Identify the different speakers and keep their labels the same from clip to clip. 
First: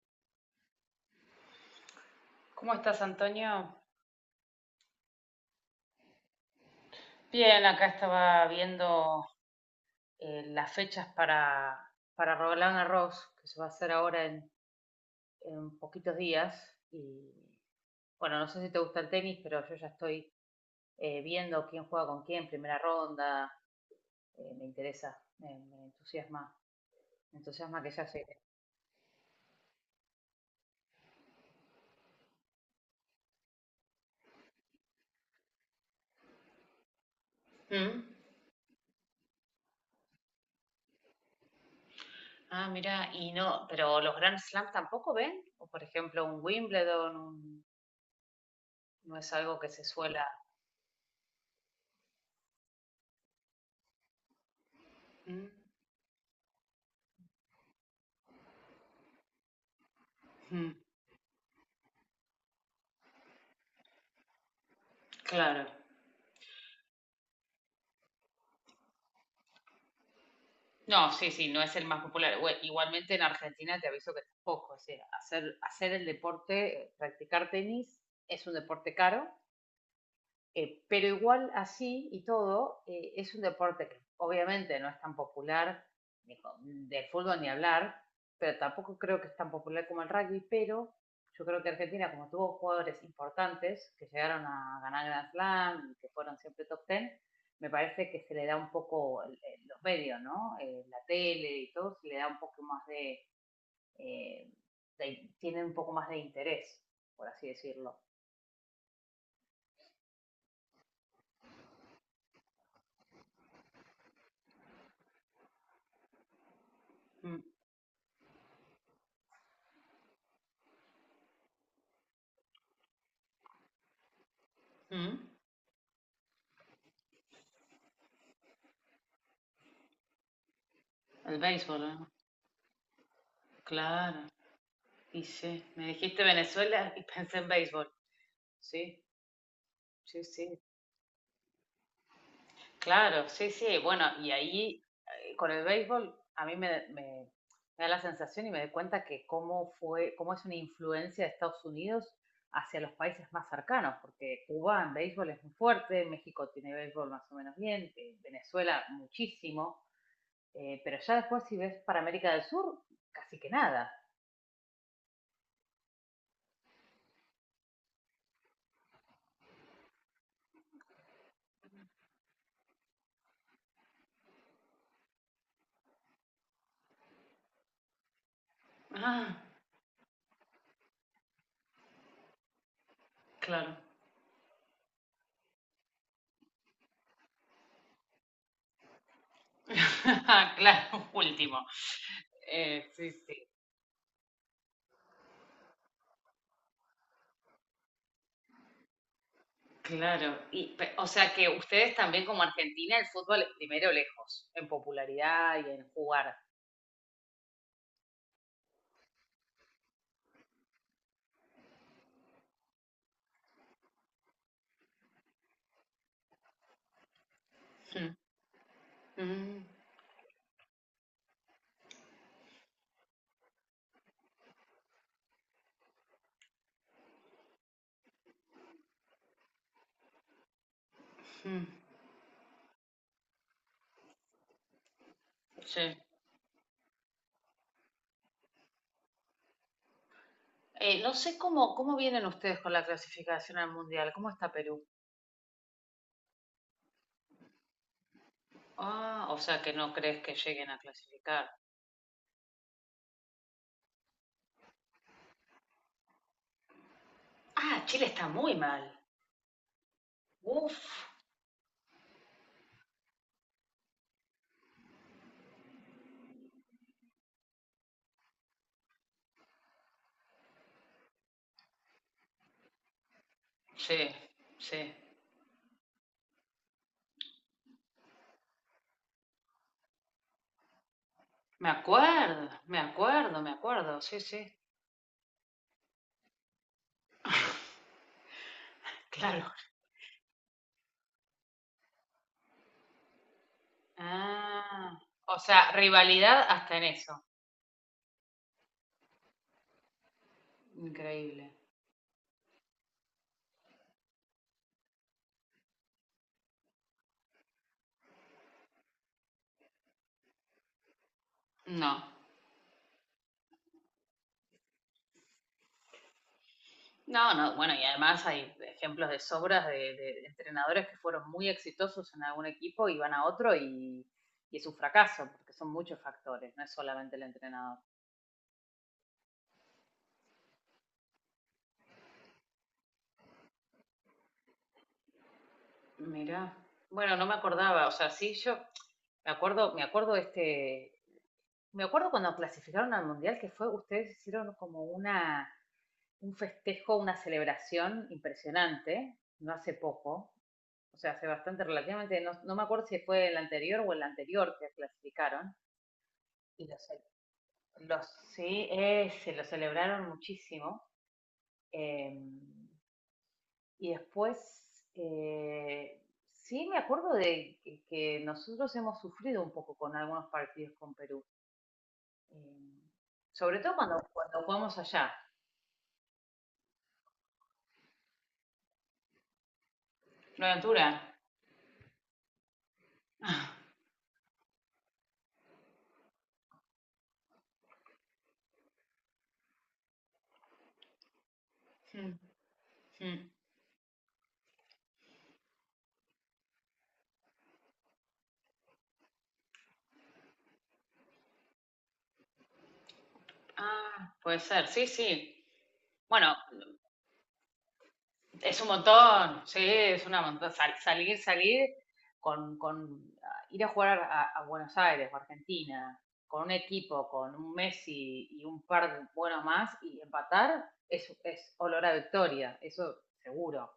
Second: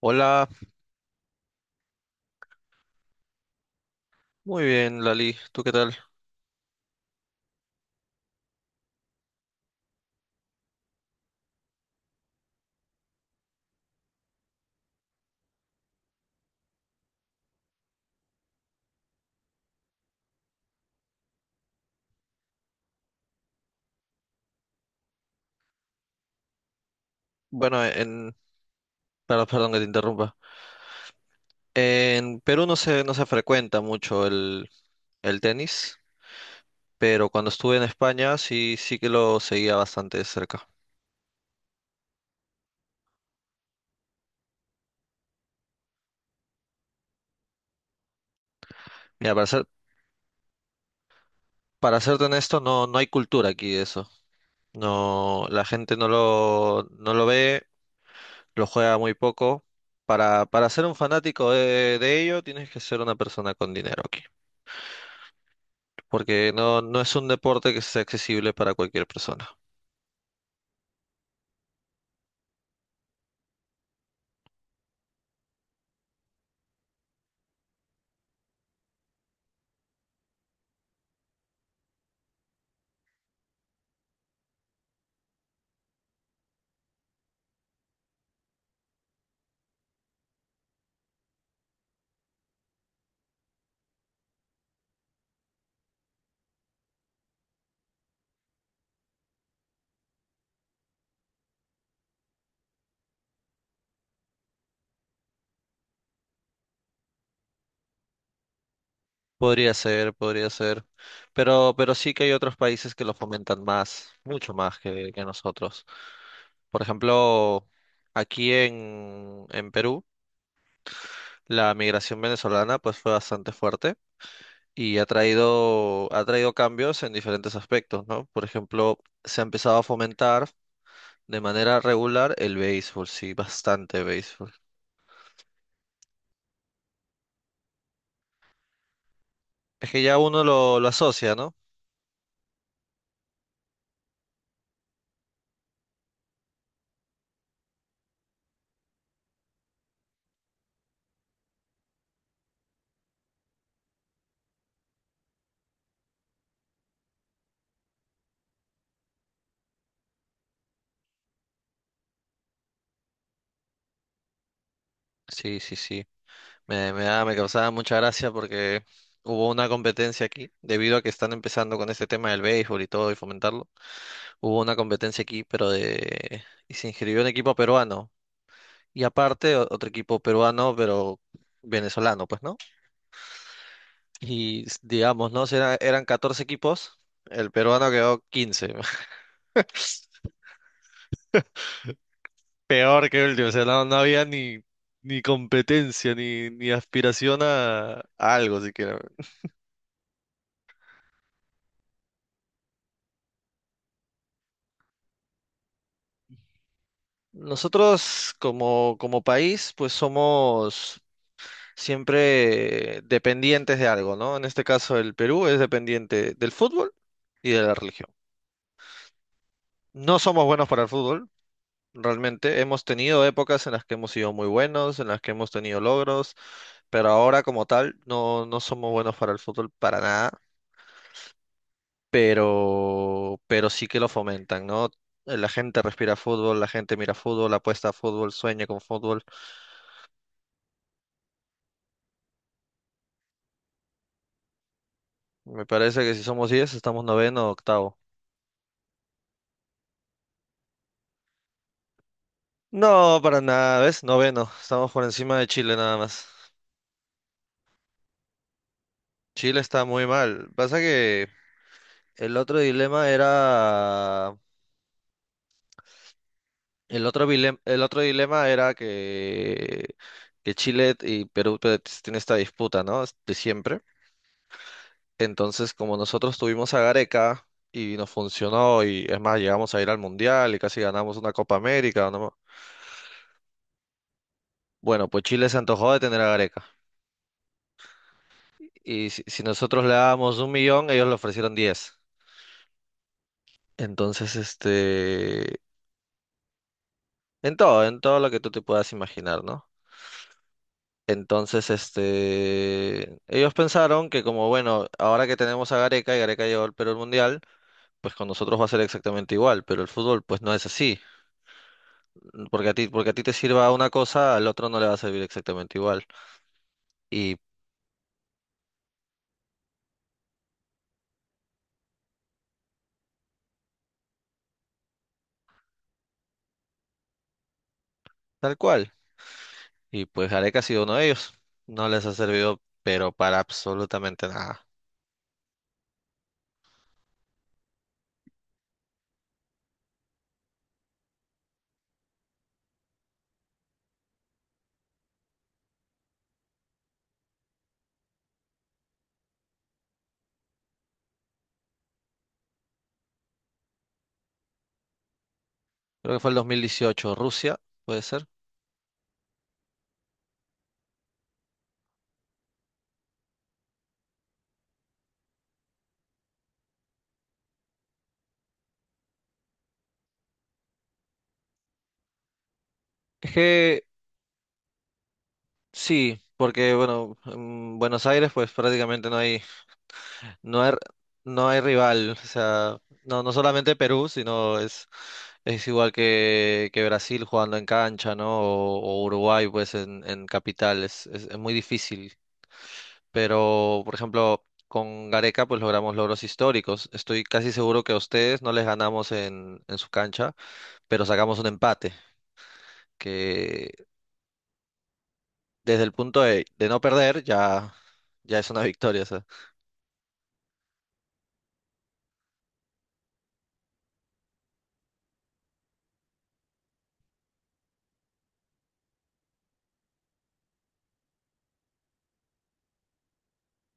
Speaker 1: Hola,
Speaker 2: ¿Cómo estás, Antonio?
Speaker 1: muy bien, Lali. ¿Tú qué tal?
Speaker 2: Bien, acá estaba viendo las fechas para Roland Garros, que se va a hacer ahora en poquitos días. Y bueno, no sé si te gusta el tenis, pero yo ya estoy viendo quién juega con quién, primera ronda. Me interesa, me entusiasma
Speaker 1: Bueno,
Speaker 2: que ya se.
Speaker 1: en, perdón, que te interrumpa. En Perú no se frecuenta mucho el tenis, pero cuando estuve en España sí, sí que lo seguía bastante de cerca.
Speaker 2: Ah, mira, y no, pero los Grand Slams tampoco ven, o por ejemplo un Wimbledon, no es
Speaker 1: Mira,
Speaker 2: algo que se suela.
Speaker 1: para serte honesto, no, no hay cultura aquí de eso. No,
Speaker 2: Mm,
Speaker 1: la gente no lo ve, lo juega muy poco. Para
Speaker 2: mm,
Speaker 1: ser un fanático de ello, tienes que ser una persona con dinero aquí,
Speaker 2: claro.
Speaker 1: porque no, no es un deporte que sea accesible para cualquier persona.
Speaker 2: No, sí, sí, no es el más popular. Igualmente en Argentina te aviso que tampoco. O sea, hacer el deporte, practicar tenis, es un deporte caro, pero igual así y todo, es un deporte que obviamente no es tan popular, ni co- del fútbol ni hablar, pero tampoco creo que es tan popular como el rugby, pero yo creo que Argentina, como tuvo jugadores importantes que llegaron a ganar Grand Slam y que fueron siempre top ten, me parece que se le da un poco los medios, ¿no? La tele y todo, se le da un poco más de, eh, tienen un poco más de interés, por así decirlo.
Speaker 1: Podría ser, podría ser. Pero sí que hay otros países que lo fomentan más, mucho más que nosotros. Por
Speaker 2: Mm,
Speaker 1: ejemplo, en Perú, la migración venezolana pues fue bastante fuerte y
Speaker 2: mm.
Speaker 1: ha traído cambios en diferentes aspectos, ¿no? Por ejemplo, se ha empezado a fomentar de
Speaker 2: El
Speaker 1: manera
Speaker 2: béisbol, ¿eh?
Speaker 1: regular el béisbol, sí, bastante
Speaker 2: Claro,
Speaker 1: béisbol.
Speaker 2: y sí, me dijiste Venezuela y pensé en béisbol, sí,
Speaker 1: Es que ya
Speaker 2: sí,
Speaker 1: uno
Speaker 2: sí,
Speaker 1: lo asocia, ¿no?
Speaker 2: claro, sí, sí, bueno, y ahí con el béisbol a mí me da la sensación y me doy cuenta que cómo fue, cómo es una influencia de Estados Unidos hacia los países más cercanos, porque Cuba en béisbol es muy fuerte, México tiene béisbol más o menos bien, Venezuela muchísimo, pero ya después si ves para América del Sur, casi que nada.
Speaker 1: Sí, sí, sí. Me causaba mucha gracia porque hubo una competencia aquí, debido a que están empezando con este tema del béisbol y todo y fomentarlo. Hubo una competencia aquí, pero de... y se inscribió un equipo peruano. Y
Speaker 2: Ah,
Speaker 1: aparte otro equipo peruano, pero venezolano, pues, ¿no?
Speaker 2: claro.
Speaker 1: Y digamos, ¿no? Eran 14 equipos, el peruano quedó 15.
Speaker 2: Claro, último.
Speaker 1: Peor
Speaker 2: Sí,
Speaker 1: que el
Speaker 2: sí,
Speaker 1: último, o sea, no, no había ni, ni competencia, ni, ni aspiración a algo siquiera.
Speaker 2: claro. Y, o sea que ustedes también como Argentina el fútbol es primero lejos, en popularidad y en jugar.
Speaker 1: Nosotros como país, pues somos siempre dependientes de algo, ¿no? En este caso el Perú es dependiente del fútbol y de la religión.
Speaker 2: Mm, mm,
Speaker 1: No somos buenos para el fútbol, realmente. Hemos tenido épocas en las que hemos sido muy buenos, en las que hemos tenido logros, pero ahora como tal no, no somos buenos para el fútbol para nada,
Speaker 2: mm,
Speaker 1: pero sí que lo fomentan, ¿no? La gente
Speaker 2: sí.
Speaker 1: respira fútbol, la gente mira fútbol, apuesta a fútbol, sueña con fútbol.
Speaker 2: No sé cómo, cómo vienen ustedes con la clasificación al Mundial, ¿cómo está Perú?
Speaker 1: Me parece que si somos 10 estamos noveno o octavo.
Speaker 2: Ah, o sea que no crees que lleguen a clasificar.
Speaker 1: No, para nada, ¿ves? Noveno. Estamos por encima de Chile nada más.
Speaker 2: Ah, Chile está muy mal.
Speaker 1: Chile está muy mal. Pasa
Speaker 2: Uf,
Speaker 1: que el otro dilema era... el otro dilema era que Chile y Perú pues, tienen esta disputa, ¿no? De siempre.
Speaker 2: sí, sí.
Speaker 1: Entonces, como nosotros tuvimos a Gareca y nos funcionó, y es más, llegamos a ir al Mundial y casi ganamos una Copa
Speaker 2: Me
Speaker 1: América, ¿no?
Speaker 2: acuerdo, me acuerdo, me acuerdo, sí, sí.
Speaker 1: Bueno, pues Chile se antojó de tener a Gareca. Y si
Speaker 2: Claro.
Speaker 1: nosotros le dábamos 1.000.000, ellos le ofrecieron 10. Entonces,
Speaker 2: Ah, o
Speaker 1: este,
Speaker 2: sea, rivalidad hasta en eso.
Speaker 1: en todo lo que tú te puedas imaginar, ¿no?
Speaker 2: Increíble.
Speaker 1: Entonces, este, ellos pensaron que como, bueno, ahora que tenemos a Gareca y Gareca llevó al Perú al Mundial, pues con nosotros va a ser exactamente igual, pero el fútbol pues no es así.
Speaker 2: No.
Speaker 1: Porque a ti te sirva una cosa, al otro no le va a servir exactamente igual.
Speaker 2: No,
Speaker 1: Y
Speaker 2: no, bueno, y además hay ejemplos de sobras de entrenadores que fueron muy exitosos en algún equipo y van a otro y es un fracaso, porque son muchos factores, no es solamente el entrenador.
Speaker 1: tal cual. Y pues Gareca ha sido uno de ellos. No les ha servido, pero para absolutamente nada.
Speaker 2: Mira, bueno, no me acordaba, o sea, sí, yo me acuerdo este, me acuerdo cuando clasificaron al mundial que fue, ustedes hicieron como una, un festejo, una celebración impresionante, no hace poco, o sea, hace bastante relativamente, no, no me acuerdo si fue el anterior o el anterior que clasificaron,
Speaker 1: Creo que fue el
Speaker 2: y
Speaker 1: 2018, Rusia, puede
Speaker 2: los
Speaker 1: ser.
Speaker 2: sí, se lo celebraron muchísimo. Eh, y después, sí me acuerdo que nosotros hemos sufrido un poco con algunos partidos con Perú, eh,
Speaker 1: Es
Speaker 2: sobre todo
Speaker 1: que
Speaker 2: cuando jugamos allá.
Speaker 1: sí, porque bueno, en Buenos Aires pues prácticamente no hay, no hay,
Speaker 2: Floriantura.
Speaker 1: no hay rival. O sea, no, no solamente Perú, sino es igual que Brasil jugando en cancha, ¿no? O Uruguay pues en capital. Es muy difícil.
Speaker 2: Mm, mm.
Speaker 1: Pero, por ejemplo, con Gareca pues logramos logros históricos. Estoy casi seguro que a ustedes no les ganamos en su cancha, pero sacamos un empate, que
Speaker 2: Ah, puede ser, sí, sí.
Speaker 1: desde el punto
Speaker 2: Bueno,
Speaker 1: de no perder, ya, ya es
Speaker 2: es
Speaker 1: una
Speaker 2: un
Speaker 1: victoria, o sea.
Speaker 2: montón, sí, es una montón. Salir, salir con ah, ir a jugar a Buenos Aires o Argentina, con un equipo, con un Messi y un par de buenos más y empatar, es olor a victoria, eso seguro.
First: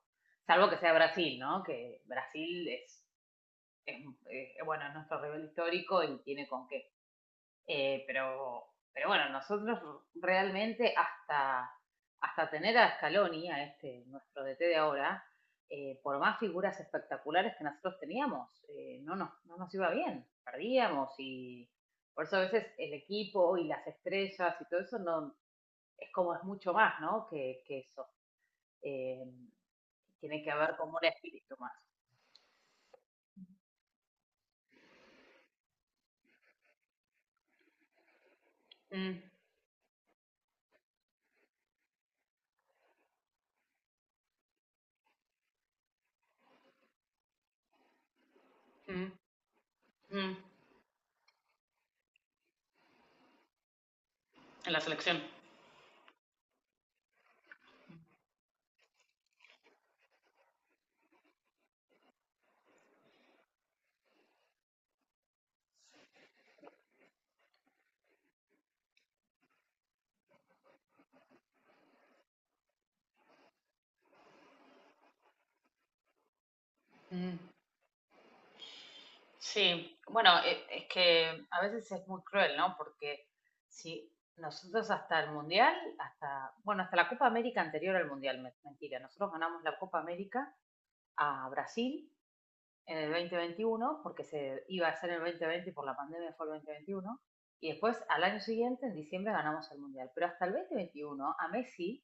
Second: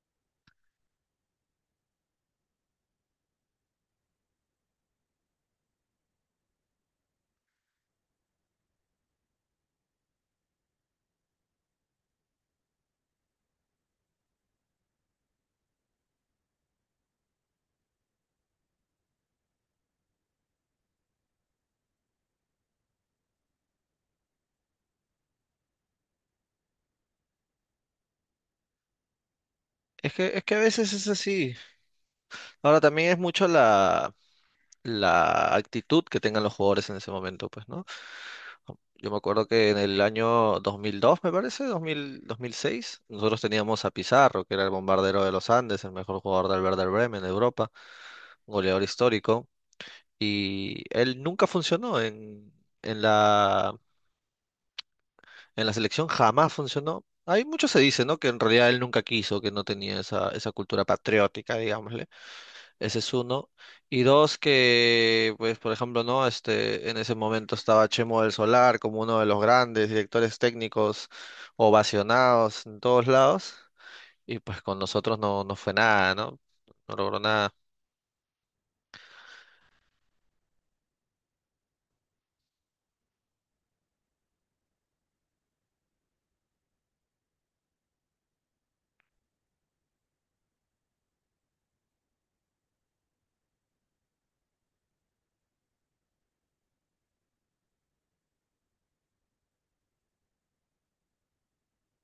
Speaker 2: Salvo que sea Brasil, ¿no? Que Brasil es, bueno, es nuestro rival histórico y tiene con qué. Pero bueno, nosotros realmente hasta, hasta tener a Scaloni, a este, nuestro DT de ahora, por más figuras espectaculares que nosotros teníamos, no, nos, no nos iba bien, perdíamos y por eso a veces el equipo y las estrellas y todo eso no, es como es mucho más, ¿no? Que eso. Eh, tiene
Speaker 1: Es
Speaker 2: que
Speaker 1: que a
Speaker 2: haber
Speaker 1: veces
Speaker 2: como un
Speaker 1: es así.
Speaker 2: espíritu más.
Speaker 1: Ahora también es mucho la actitud que tengan los jugadores en ese momento, pues, ¿no? Yo me
Speaker 2: Mm,
Speaker 1: acuerdo que en el año 2002 me parece, 2006 nosotros teníamos a Pizarro, que era el bombardero de los Andes, el mejor jugador del Werder Bremen de Europa, un goleador
Speaker 2: mm,
Speaker 1: histórico,
Speaker 2: mm.
Speaker 1: y él nunca funcionó en la...
Speaker 2: En la selección.
Speaker 1: En la selección jamás funcionó. Hay mucho se dice, ¿no? Que en realidad él nunca quiso, que no tenía esa, esa cultura patriótica, digámosle. Ese es uno. Y dos, que, pues, por ejemplo, ¿no? Este, en ese momento estaba Chemo del Solar como uno de los grandes directores técnicos ovacionados en todos lados. Y pues con nosotros no, no fue nada, ¿no? No logró
Speaker 2: Mm.
Speaker 1: nada.
Speaker 2: Sí, bueno, es que a veces es muy cruel, ¿no? Porque si nosotros hasta el Mundial, hasta, bueno, hasta la Copa América anterior al Mundial, mentira, nosotros ganamos la Copa América a Brasil en el 2021, porque se iba a hacer en el 2020 y por la pandemia fue el 2021, y después al año siguiente, en diciembre, ganamos el Mundial. Pero hasta el 2021 a Messi,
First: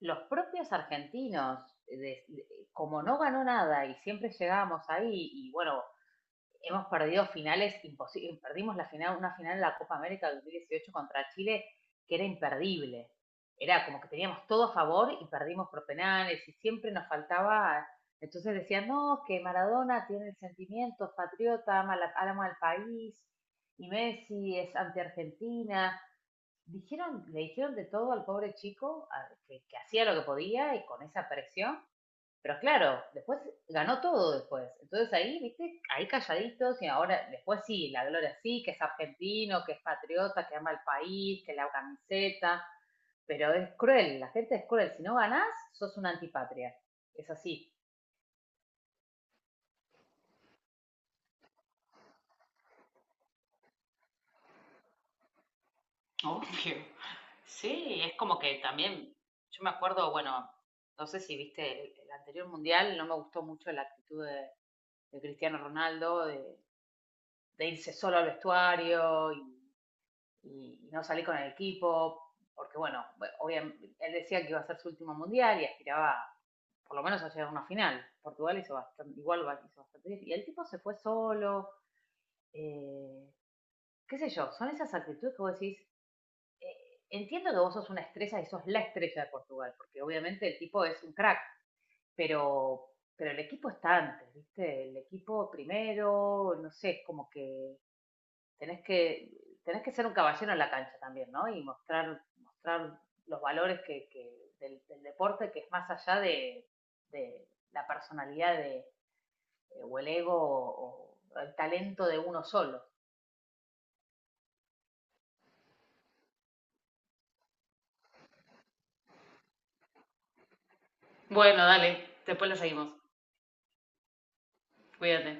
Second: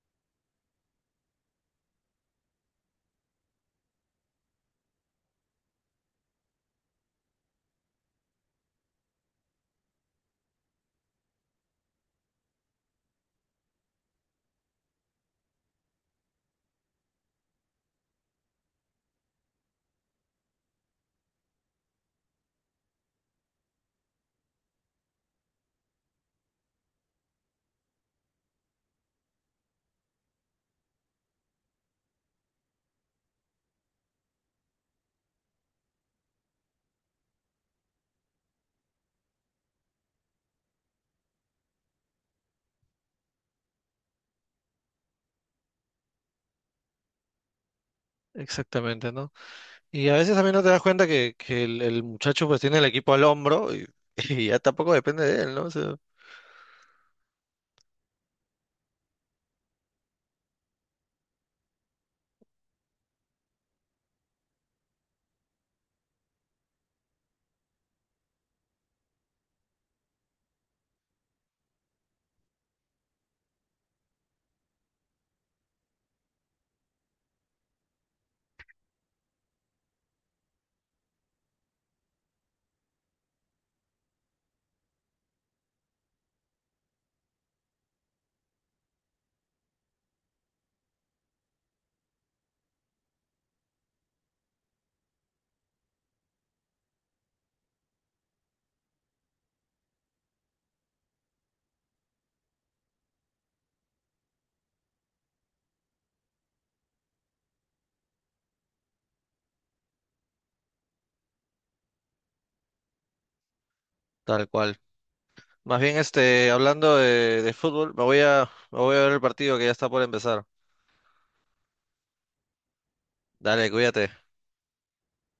Speaker 2: los propios argentinos, como no ganó nada y siempre llegábamos ahí, y bueno hemos perdido finales imposibles. Perdimos la final, una final de la Copa América del 2018 contra Chile que era imperdible. Era como que teníamos todo a favor y perdimos por penales y siempre nos faltaba. Entonces decían, no, que Maradona tiene sentimientos, patriota, ama, la, ama al país y Messi es anti-Argentina. Dijeron, le dijeron de todo al pobre chico a, que hacía lo que podía y con esa presión pero claro, después ganó todo después. Entonces ahí, viste, ahí calladitos y ahora después sí, la Gloria sí, que es argentino, que es patriota, que ama el país, que la camiseta, pero es cruel, la gente es cruel. Si no ganás, sos una antipatria. Es así.
Speaker 1: Exactamente, ¿no? Y a veces también no te das cuenta que el muchacho pues tiene el equipo al hombro y, y ya tampoco depende de él, ¿no? O sea,
Speaker 2: Obvio. Sí, es como que también, yo me acuerdo, bueno, no sé si viste el anterior mundial, no me gustó mucho la actitud de Cristiano Ronaldo, de irse solo al vestuario y no salí con el equipo, porque bueno, obviamente, él decía que iba a ser su último mundial y aspiraba por lo menos a llegar a una final. Portugal hizo bastante, igual hizo bastante bien. Y el tipo se fue solo, eh, qué sé yo, son esas actitudes que vos decís, entiendo que vos sos una estrella y sos la estrella de Portugal, porque obviamente el tipo es un crack, pero, pero el equipo está antes, ¿viste? El equipo primero, no sé, es como que tenés que, tenés que ser un caballero en la cancha también, ¿no? Y mostrar, mostrar los valores que deporte que es más allá de la personalidad de, o el ego o el talento de uno solo.
Speaker 1: tal cual. Más bien, este, hablando de fútbol, me voy a ver el partido que ya está por empezar.
Speaker 2: Bueno, después lo seguimos.
Speaker 1: Dale, cuídate.
Speaker 2: Cuídate.